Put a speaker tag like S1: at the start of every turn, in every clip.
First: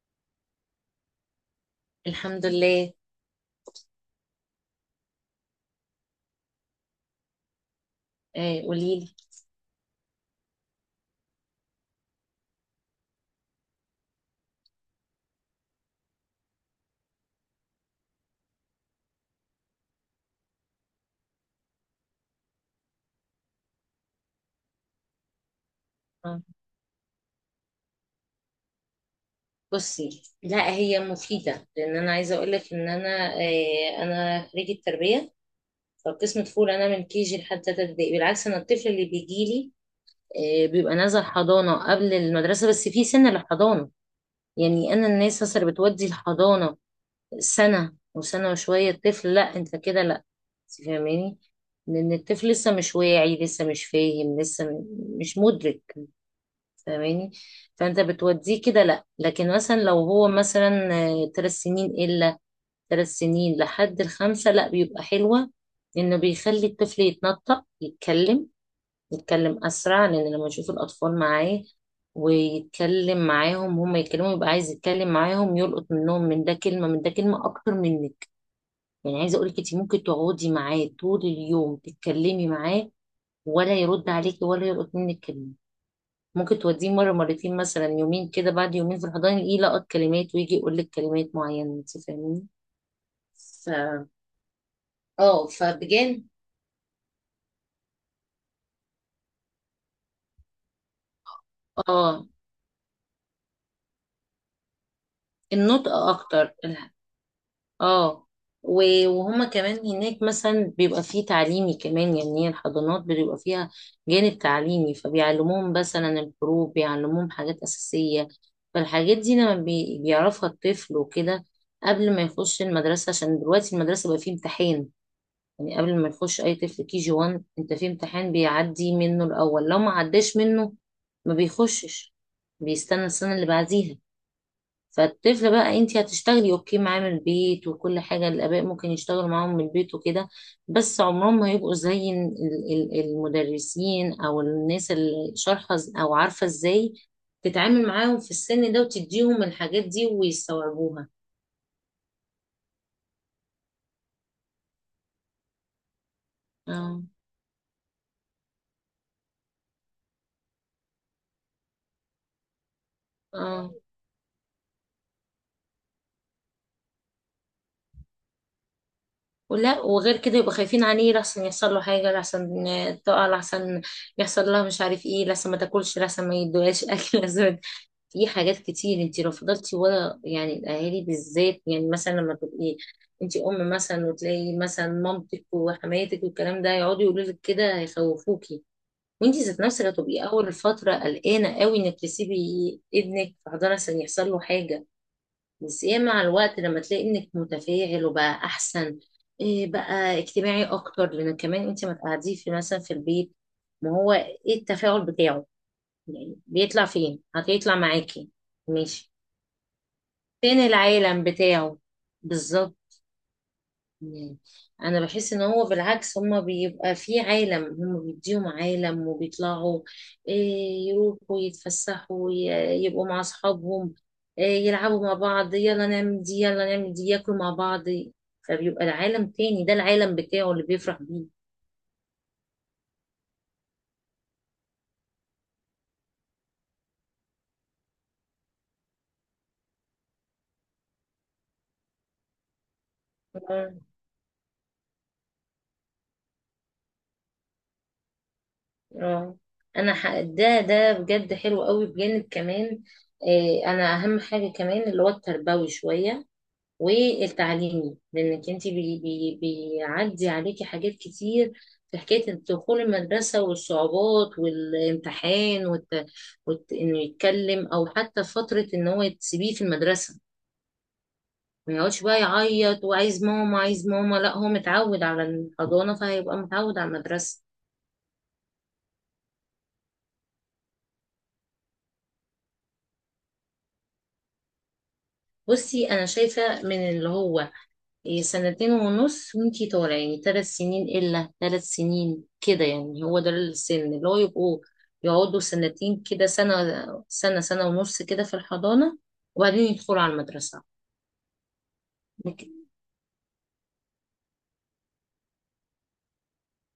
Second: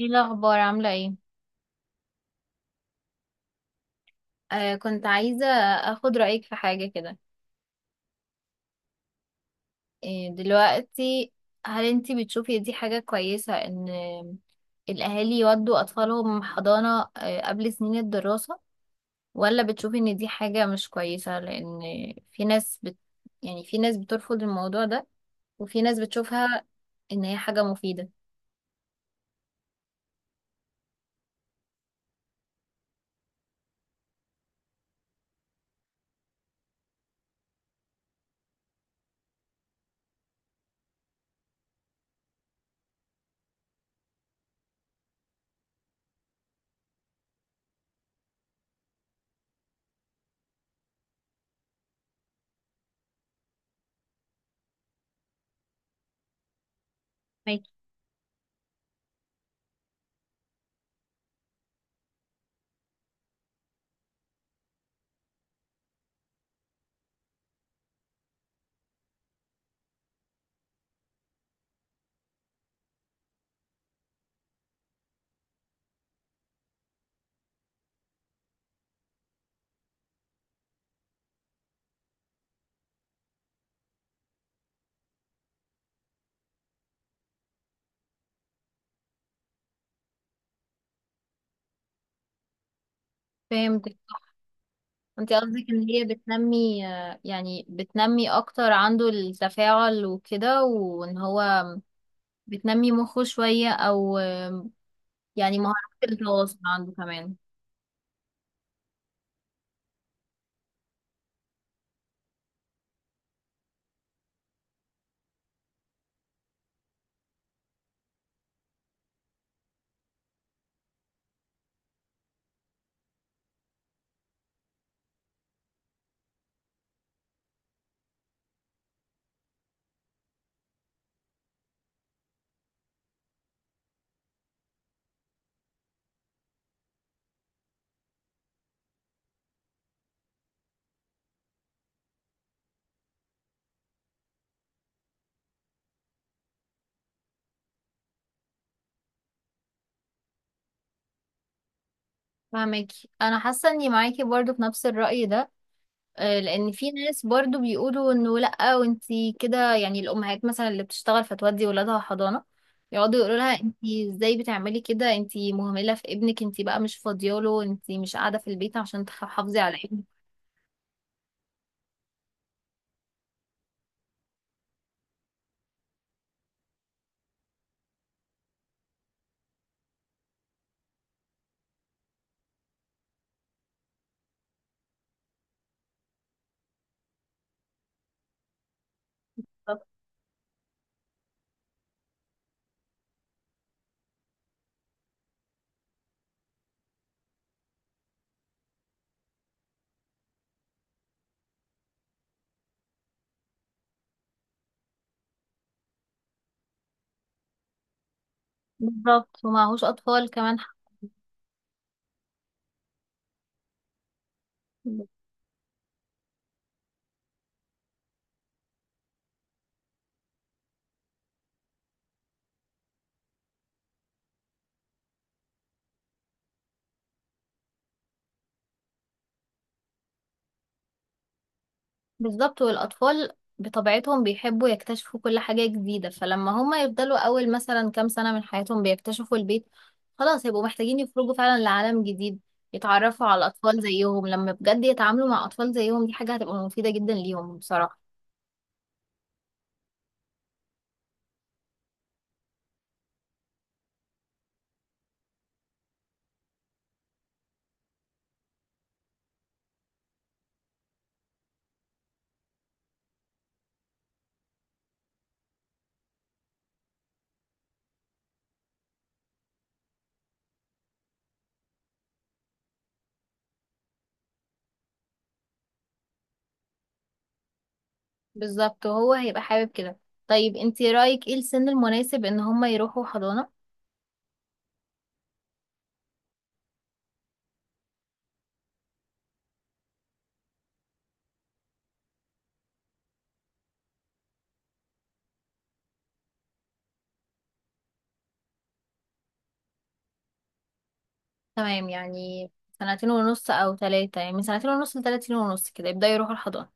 S1: ايه الاخبار عامله ايه؟
S2: الحمد لله.
S1: كنت عايزه اخد رايك في حاجه كده.
S2: آه، قولي لي.
S1: دلوقتي، هل انتي بتشوفي دي حاجه كويسه ان الاهالي يودوا اطفالهم حضانه قبل سنين الدراسه؟ ولا بتشوفي ان دي حاجه مش كويسه لان في ناس يعني في ناس بترفض الموضوع ده، وفي ناس
S2: آه.
S1: بتشوفها ان هي حاجه مفيده.
S2: بصي، لا، هي مفيدة، لأن أنا عايزة أقول لك إن أنا أنا خريجة تربية، فقسم طفول. أنا من كي جي لحد تالتة ابتدائي. بالعكس، أنا الطفل اللي بيجي لي بيبقى نازل حضانة قبل المدرسة، بس في سن للحضانة. يعني أنا الناس مثلا اللي بتودي الحضانة سنة وسنة وشوية الطفل، لا، أنت كده لا. أنت فاهماني؟ لأن الطفل لسه مش واعي، لسه مش فاهم، لسه مش مدرك. فاهماني؟
S1: ماكي.
S2: فانت بتوديه كده لا، لكن مثلا لو هو مثلا 3 سنين الا، 3 سنين لحد الخمسة، لا، بيبقى حلوة انه بيخلي الطفل يتنطق، يتكلم اسرع، لان لما يشوف الاطفال معاه ويتكلم معاهم هما يتكلموا، يبقى عايز يتكلم معاهم، يلقط منهم، من ده كلمة من ده كلمة اكتر منك. يعني عايزة اقولك انت ممكن تقعدي معاه طول اليوم تتكلمي معاه، ولا يرد عليكي ولا يلقط منك كلمة. ممكن توديه مرة، مرتين، مثلا يومين كده، بعد يومين في الحضانة يلقط كلمات ويجي يقول لك كلمات معينة، انت فاهمين؟ ف
S1: فهمتك. انت
S2: اه
S1: قصدك ان هي
S2: فبجان
S1: بتنمي، يعني بتنمي اكتر عنده التفاعل وكده، وان هو
S2: اه.
S1: بتنمي مخه شوية أو يعني مهارات
S2: النطق اكتر
S1: التواصل عنده كمان.
S2: اه وهما كمان هناك مثلا بيبقى فيه تعليمي كمان، يعني هي الحضانات بيبقى فيها جانب تعليمي، فبيعلموهم مثلا الحروف، بيعلموهم حاجات أساسية. فالحاجات دي لما بيعرفها الطفل وكده قبل ما يخش المدرسة، عشان دلوقتي المدرسة بقى فيه امتحان. يعني قبل ما يخش اي طفل كي جي 1، انت في امتحان بيعدي منه الاول، لو ما عداش منه ما بيخشش، بيستنى السنه اللي بعديها. فالطفل بقى، انت هتشتغلي اوكي معاه من البيت وكل حاجه، الاباء ممكن يشتغلوا معاهم من البيت وكده، بس عمرهم ما هيبقوا زي المدرسين او الناس اللي شارحه، او عارفه ازاي تتعامل معاهم في السن ده وتديهم الحاجات دي ويستوعبوها.
S1: فاهمك. أنا حاسة إني معاكي برضو في نفس الرأي ده، لأن في
S2: اه.
S1: ناس برضو بيقولوا إنه لأ وأنتي كده. يعني الأمهات مثلا اللي بتشتغل فتودي ولادها حضانة يقعدوا يقولوا لها
S2: اه،
S1: أنتي إزاي بتعملي كده، أنتي مهملة في ابنك، أنتي بقى مش فاضياله، أنتي مش قاعدة في البيت عشان تحافظي على
S2: ولا
S1: ابنك.
S2: وغير كده يبقوا خايفين عليه، لحسن يحصل له حاجة، لحسن تقع، لحسن يحصل لها مش عارف ايه، لحسن ما تاكلش، لحسن ما يدوهاش اكل لحسن. في حاجات كتير انت لو فضلتي ورا، يعني الاهالي بالذات، يعني مثلا لما تبقي انت ام مثلا وتلاقي مثلا مامتك وحماتك والكلام ده يقعدوا يقولوا لك كده، هيخوفوكي، وانت ذات نفسك هتبقي اول فترة قلقانة قوي انك تسيبي ابنك في حضانة عشان يحصل له حاجة. بس ايه، مع الوقت لما تلاقي انك متفاعل وبقى احسن، إيه بقى اجتماعي اكتر، لان كمان انت ما تقعديه في مثلا في البيت. ما هو ايه التفاعل بتاعه؟ يعني بيطلع فين؟ هتطلع معاكي؟ ماشي.
S1: بالظبط، ومعهوش أطفال كمان.
S2: فين العالم بتاعه؟ بالظبط. مم. انا بحس ان هو بالعكس، هما بيبقى في عالم، هما بيديهم عالم وبيطلعوا إيه، يروحوا يتفسحوا، يبقوا مع اصحابهم، إيه، يلعبوا مع بعض، يلا نعمل دي يلا نعمل دي، ياكلوا مع بعض. فبيبقى العالم تاني، ده العالم بتاعه اللي بيفرح بيه.
S1: بالظبط. والأطفال بطبيعتهم بيحبوا يكتشفوا كل حاجة جديدة، فلما هما يفضلوا أول مثلا كام سنة من حياتهم بيكتشفوا البيت، خلاص هيبقوا محتاجين يخرجوا فعلا لعالم جديد، يتعرفوا على
S2: اه.
S1: أطفال زيهم. لما بجد يتعاملوا مع أطفال زيهم، دي حاجة هتبقى مفيدة جدا ليهم بصراحة.
S2: آه. انا ده بجد حلو قوي، بجانب كمان إيه، انا اهم حاجة كمان اللي هو التربوي شوية والتعليمي، لانك انت بي بي بيعدي عليكي حاجات كتير في حكايه دخول المدرسه والصعوبات والامتحان انه يتكلم، او حتى فتره ان هو تسيبيه في المدرسه ما يقعدش بقى يعيط وعايز ماما عايز ماما، لا هو متعود على الحضانه فهيبقى متعود على المدرسه.
S1: بالظبط، وهو هيبقى حابب كده. طيب انتي رأيك ايه السن المناسب ان هما يروحوا حضانة؟
S2: بصي انا شايفه من اللي هو إيه سنتين ونص وانتي طالع يعني ثلاث سنين إلا، ثلاث سنين كده، يعني هو ده السن اللي هو يبقوا يقعدوا سنتين كده، سنة سنة ونص كده في الحضانة وبعدين يدخلوا على المدرسة.
S1: تمام، يعني سنتين ونص أو تلاتة، يعني من سنتين ونص لتلاتين ونص كده يبدأوا يروحوا الحضانة.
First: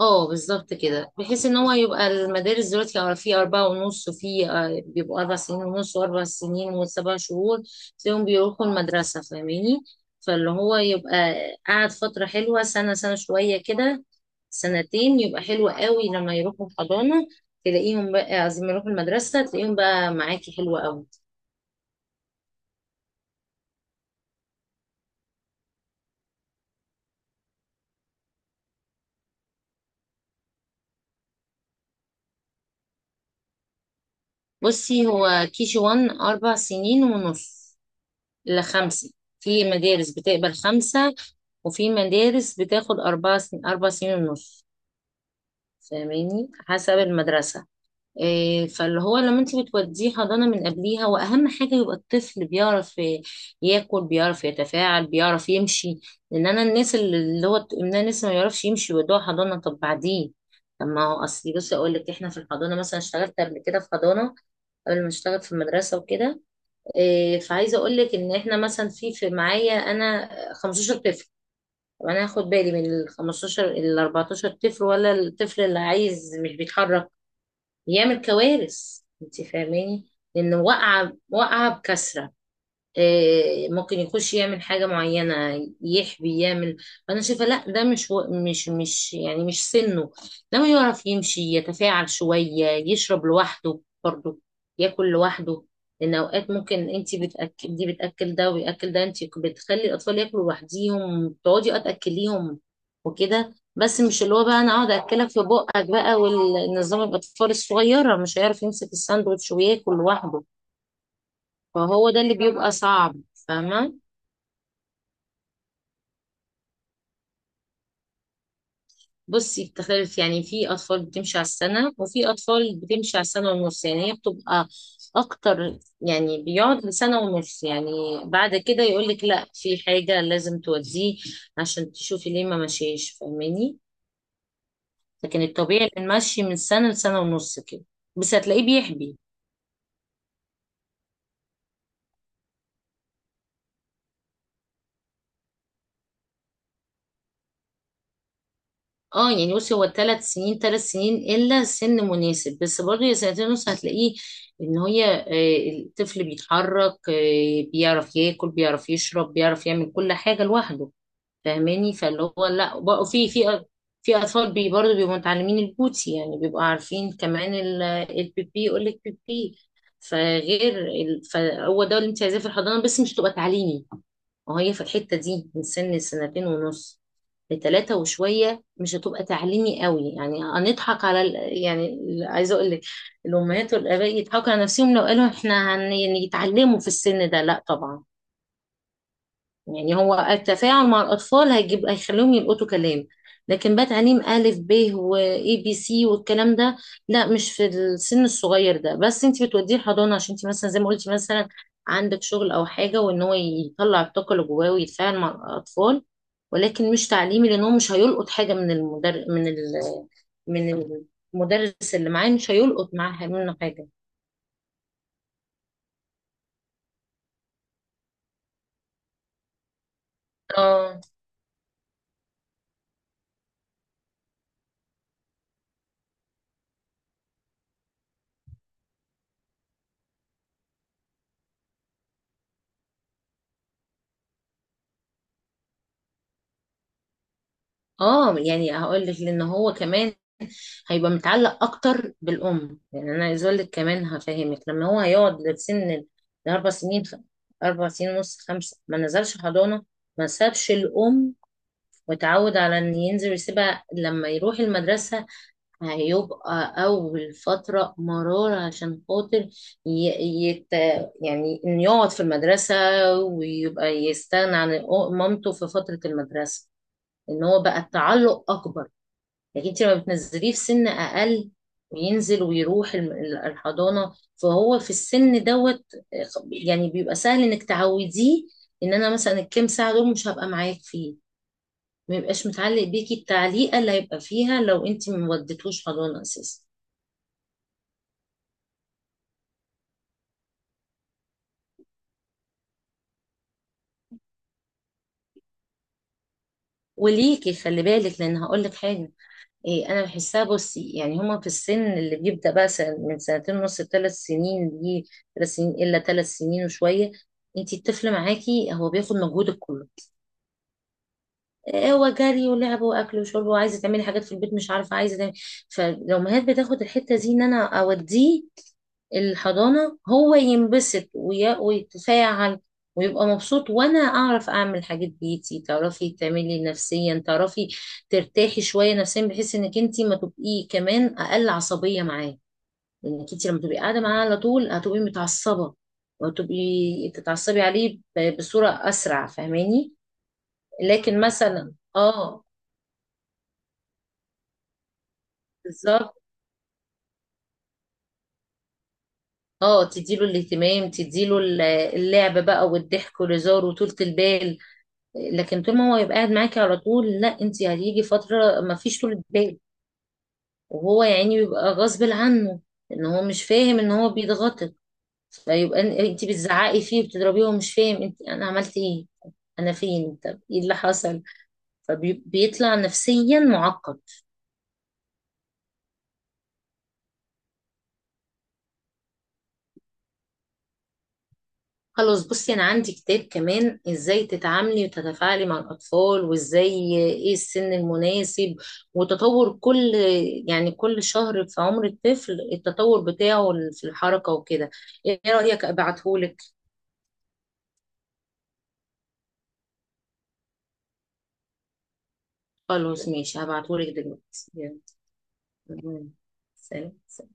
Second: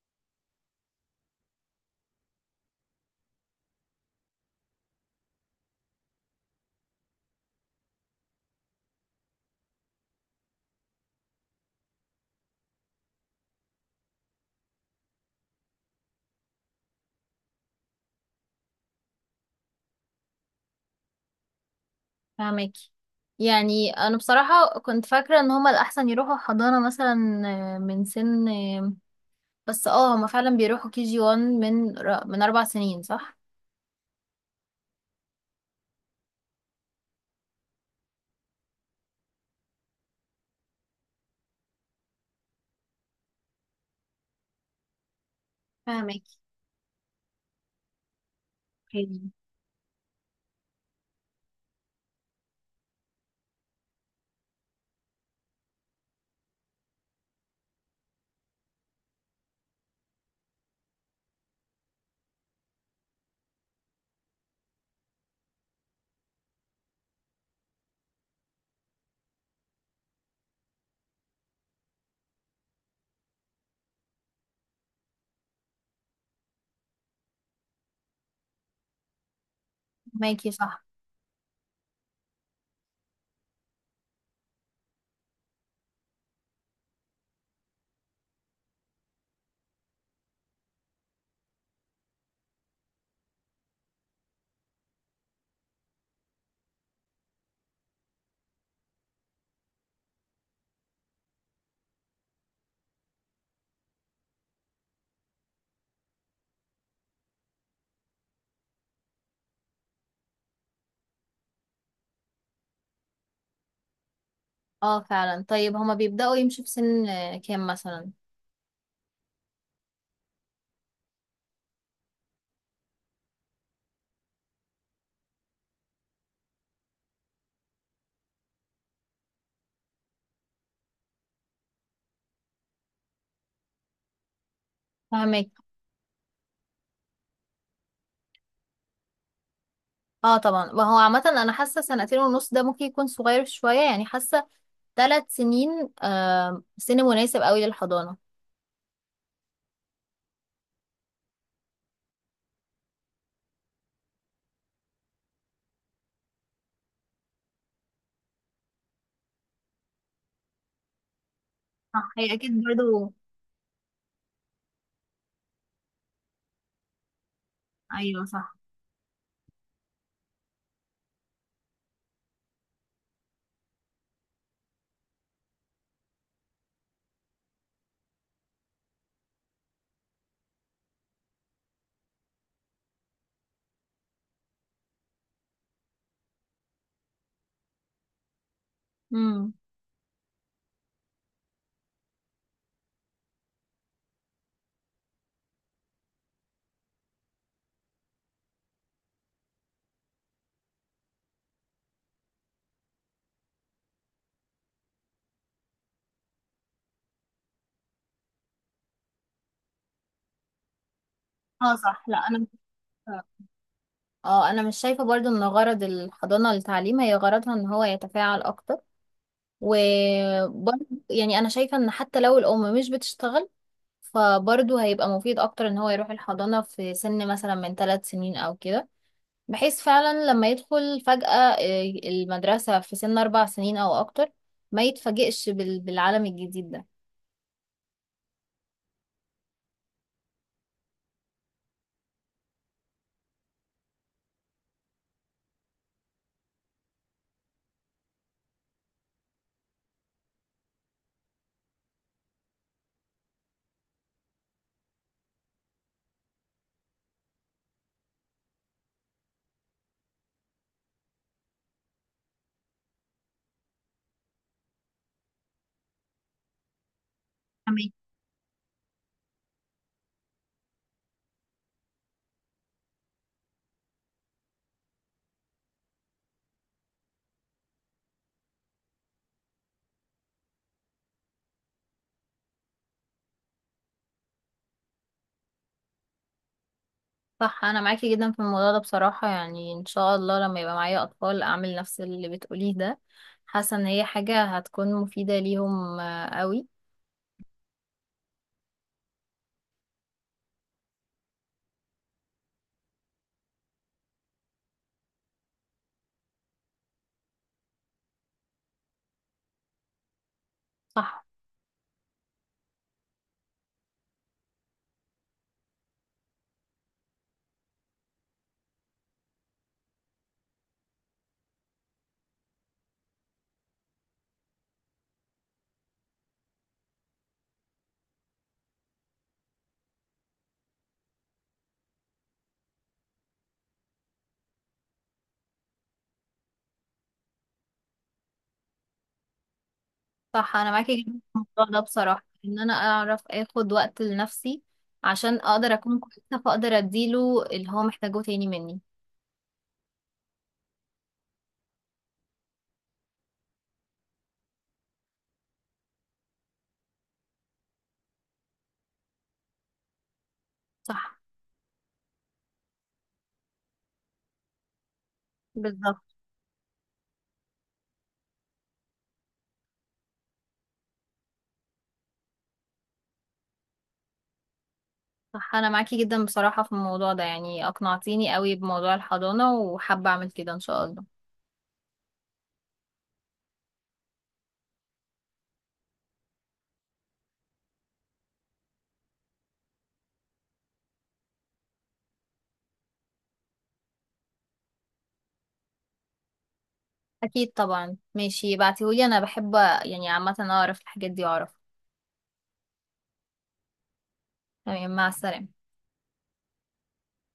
S2: اه بالظبط كده، بحيث ان هو يبقى المدارس دلوقتي أو في اربعة ونص، وفي بيبقوا 4 سنين ونص واربع سنين وسبع شهور تلاقيهم بيروحوا المدرسة. فاهماني؟ فاللي هو يبقى قعد فترة حلوة سنة، سنة شوية كده، سنتين يبقى حلو قوي لما يروحوا الحضانة. تلاقيهم بقى عايزين يروحوا المدرسة، تلاقيهم بقى معاكي حلوة قوي.
S1: فاهمك. يعني انا بصراحة كنت فاكرة ان هما الاحسن يروحوا حضانة مثلا آه، من سن آه، بس هما فعلا بيروحوا كي جي 1 من 4 سنين، صح؟
S2: بصي هو كي جي وان 4 سنين ونص لخمسة. في مدارس بتقبل خمسة وفي مدارس بتاخد أربعة 4 سنين ونص،
S1: فاهمك.
S2: فاهماني؟ حسب المدرسة. إيه، فاللي هو
S1: اوكي.
S2: لما انت بتوديه حضانة من قبليها، وأهم حاجة يبقى الطفل بيعرف ياكل، بيعرف يتفاعل، بيعرف يمشي. لأن أنا الناس اللي هو إن أنا لسه ما يعرفش يمشي ويودوه حضانة، طب بعدين؟ طب ما هو أصلي بصي أقول لك، إحنا في الحضانة مثلا اشتغلت قبل كده في حضانة قبل ما اشتغل في المدرسة وكده. إيه، فعايزه اقول لك ان احنا مثلا في في معايا انا 15 طفل. طب انا هاخد بالي من ال 15، ال 14 طفل، ولا الطفل اللي عايز مش بيتحرك، يعمل كوارث؟ انت فاهماني؟
S1: فاهماكي،
S2: لان
S1: صح.
S2: واقعه واقعه بكثره. آه، ممكن يخش يعمل حاجة معينة يحبي يعمل. فأنا شايفة لا، ده مش يعني مش سنه. لما يعرف يمشي، يتفاعل شوية، يشرب لوحده برضه، ياكل لوحده. لأن أوقات ممكن أنت بتأكل دي بتأكل ده وبيأكل ده، أنت بتخلي الأطفال ياكلوا لوحديهم، تقعدي أه تأكليهم وكده، بس مش اللي هو بقى أنا أقعد أكلك في بقك بقى والنظام. الأطفال الصغيرة مش هيعرف يمسك الساندوتش وياكل لوحده، فهو ده اللي بيبقى صعب. فاهمة؟
S1: اه فعلا. طيب هما بيبدأوا يمشوا في سن كام مثلا؟
S2: بصي، بتختلف، يعني في أطفال بتمشي على السنة وفي أطفال بتمشي على السنة ونص، يعني هي بتبقى أكتر يعني بيقعد لسنة ونص يعني، بعد كده يقولك لأ في حاجة لازم توديه عشان تشوفي ليه ما مشيش، فاهماني؟ لكن
S1: فاهمك.
S2: الطبيعي إن المشي من سنة لسنة ونص كده، بس هتلاقيه بيحبي.
S1: اه طبعا. وهو عامة انا حاسة سنتين ونص ده ممكن يكون صغير شوية، يعني حاسة 3 سنين سن مناسب قوي للحضانة.
S2: اه يعني بصي، هو 3 سنين، 3 سنين الا سن مناسب، بس برضه يا سنتين ونص هتلاقيه ان هي الطفل بيتحرك، بيعرف ياكل بيعرف يشرب بيعرف يعمل كل حاجه لوحده، فاهماني؟
S1: صح،
S2: فاللي
S1: هي
S2: هو
S1: اكيد
S2: لا، بقى
S1: برضو.
S2: في اطفال برضه بيبقوا متعلمين البوتي، يعني بيبقوا عارفين كمان
S1: ايوه، صح.
S2: البيبي، يقول لك بيبي. فهو ده اللي انت عايزاه في الحضانه، بس مش تبقى تعليمي. وهي في الحته دي من سن سنتين ونص لتلاتة وشوية مش هتبقى تعليمي قوي، يعني هنضحك على يعني عايزة أقول لك الأمهات والآباء يضحكوا على نفسهم لو قالوا إحنا يعني يتعلموا في السن ده، لا طبعا.
S1: امم.
S2: يعني هو التفاعل مع الأطفال هيجيب، هيخليهم يلقطوا كلام، لكن بقى تعليم ألف ب وإي بي سي والكلام ده، لا، مش في السن الصغير ده. بس أنت بتوديه الحضانة عشان أنت مثلا زي ما قلتي مثلا عندك شغل أو حاجة، وإن هو يطلع الطاقة اللي جواه ويتفاعل مع الأطفال، ولكن مش تعليمي، لأن هو مش هيلقط حاجة من
S1: اه،
S2: المدرس
S1: صح.
S2: اللي
S1: لا
S2: معاه،
S1: انا
S2: مش هيلقط معاه منه حاجة.
S1: اه انا مش شايفة برضو ان غرض الحضانة للتعليم، هي غرضها ان هو يتفاعل اكتر، وبرضو
S2: اه.
S1: يعني انا شايفة ان حتى لو الام مش بتشتغل فبرضو هيبقى مفيد اكتر ان هو يروح الحضانة في سن مثلا من 3 سنين او كده، بحيث فعلا لما يدخل فجأة آه، المدرسة في سن 4 سنين او اكتر، ما يتفاجئش بالعالم الجديد ده.
S2: اه يعني هقول لك، لان هو كمان هيبقى متعلق اكتر بالام. يعني انا عايز اقول لك كمان هفهمك، لما هو هيقعد لسن الاربع سنين، 4 سنين ونص خمسه ما نزلش حضانه، ما سابش الام وتعود على ان ينزل يسيبها، لما يروح المدرسه هيبقى اول فتره مرار عشان خاطر ي- يت... يعني انه يقعد في المدرسه ويبقى يستغنى عن مامته في فتره المدرسه، ان هو بقى التعلق اكبر. لكن انت لما بتنزليه في سن اقل وينزل ويروح الحضانه، فهو في السن دوت يعني بيبقى سهل انك تعوديه ان انا مثلا الكام ساعه دول مش هبقى معاك فيه، ما يبقاش متعلق بيكي التعليقه اللي هيبقى فيها لو انت ما وديتهوش حضانه اساسا.
S1: صح، انا معاكي جدا في الموضوع ده بصراحة. يعني ان شاء الله لما يبقى معايا اطفال اعمل نفس اللي بتقوليه ده. حاسة ان هي حاجة هتكون مفيدة ليهم قوي.
S2: وليكي خلي بالك، لان هقول لك حاجه إيه، انا بحسها بصي، يعني هما في السن اللي بيبدا بقى من سنتين ونص لثلاث سنين دي، 3 سنين الا ثلاث سنين وشويه، انت الطفل معاكي هو بياخد مجهودك كله،
S1: صح.
S2: هو جري ولعب واكل وشرب وعايزه تعملي حاجات في البيت مش عارفه عايزه تعملي. فالامهات بتاخد الحته دي ان انا اوديه الحضانه هو ينبسط ويتفاعل ويبقى مبسوط وانا اعرف اعمل حاجات بيتي، تعرفي تعملي نفسيا، تعرفي ترتاحي شويه نفسيا، بحيث انك انت ما تبقي كمان اقل عصبيه معاه. لانك انت لما تبقي قاعده معاه على طول هتبقي متعصبه، وتبقي تتعصبي عليه بصوره اسرع، فاهماني؟
S1: صح، انا معاكي جدا
S2: لكن
S1: في
S2: مثلا
S1: الموضوع ده بصراحة
S2: اه
S1: ان انا اعرف اخد وقت لنفسي عشان اقدر اكون
S2: بالظبط،
S1: كويسة فاقدر اديله اللي هو محتاجه تاني مني.
S2: اه تديله الاهتمام، تديله اللعب بقى والضحك والهزار وطولة البال. لكن طول ما هو يبقى قاعد معاكي على طول لا، انت هتيجي فترة ما فيش طولة بال، وهو
S1: صح.
S2: يعني بيبقى غصب عنه ان هو مش فاهم ان هو بيتغطط، فيبقى
S1: بالظبط.
S2: انت بتزعقي فيه وبتضربيه وهو مش فاهم انت انا عملت ايه، انا فين؟ طب ايه اللي حصل؟ فبيطلع نفسيا معقد.
S1: صح انا معاكي جدا بصراحة في الموضوع ده، يعني اقنعتيني قوي بموضوع الحضانة وحابة اعمل كده ان شاء الله.
S2: خلاص بصي انا عندي كتاب كمان ازاي تتعاملي وتتفاعلي مع الاطفال، وازاي ايه السن المناسب، وتطور كل يعني كل شهر في عمر الطفل التطور بتاعه في الحركة وكده. ايه رأيك ابعتهولك؟
S1: اكيد طبعا، ماشي ابعتيهولي، انا بحب يعني عامه اعرف الحاجات دي واعرف.
S2: خلاص ماشي، هبعتهولك دلوقتي. يلا.
S1: تمام، مع السلامه.
S2: سلام.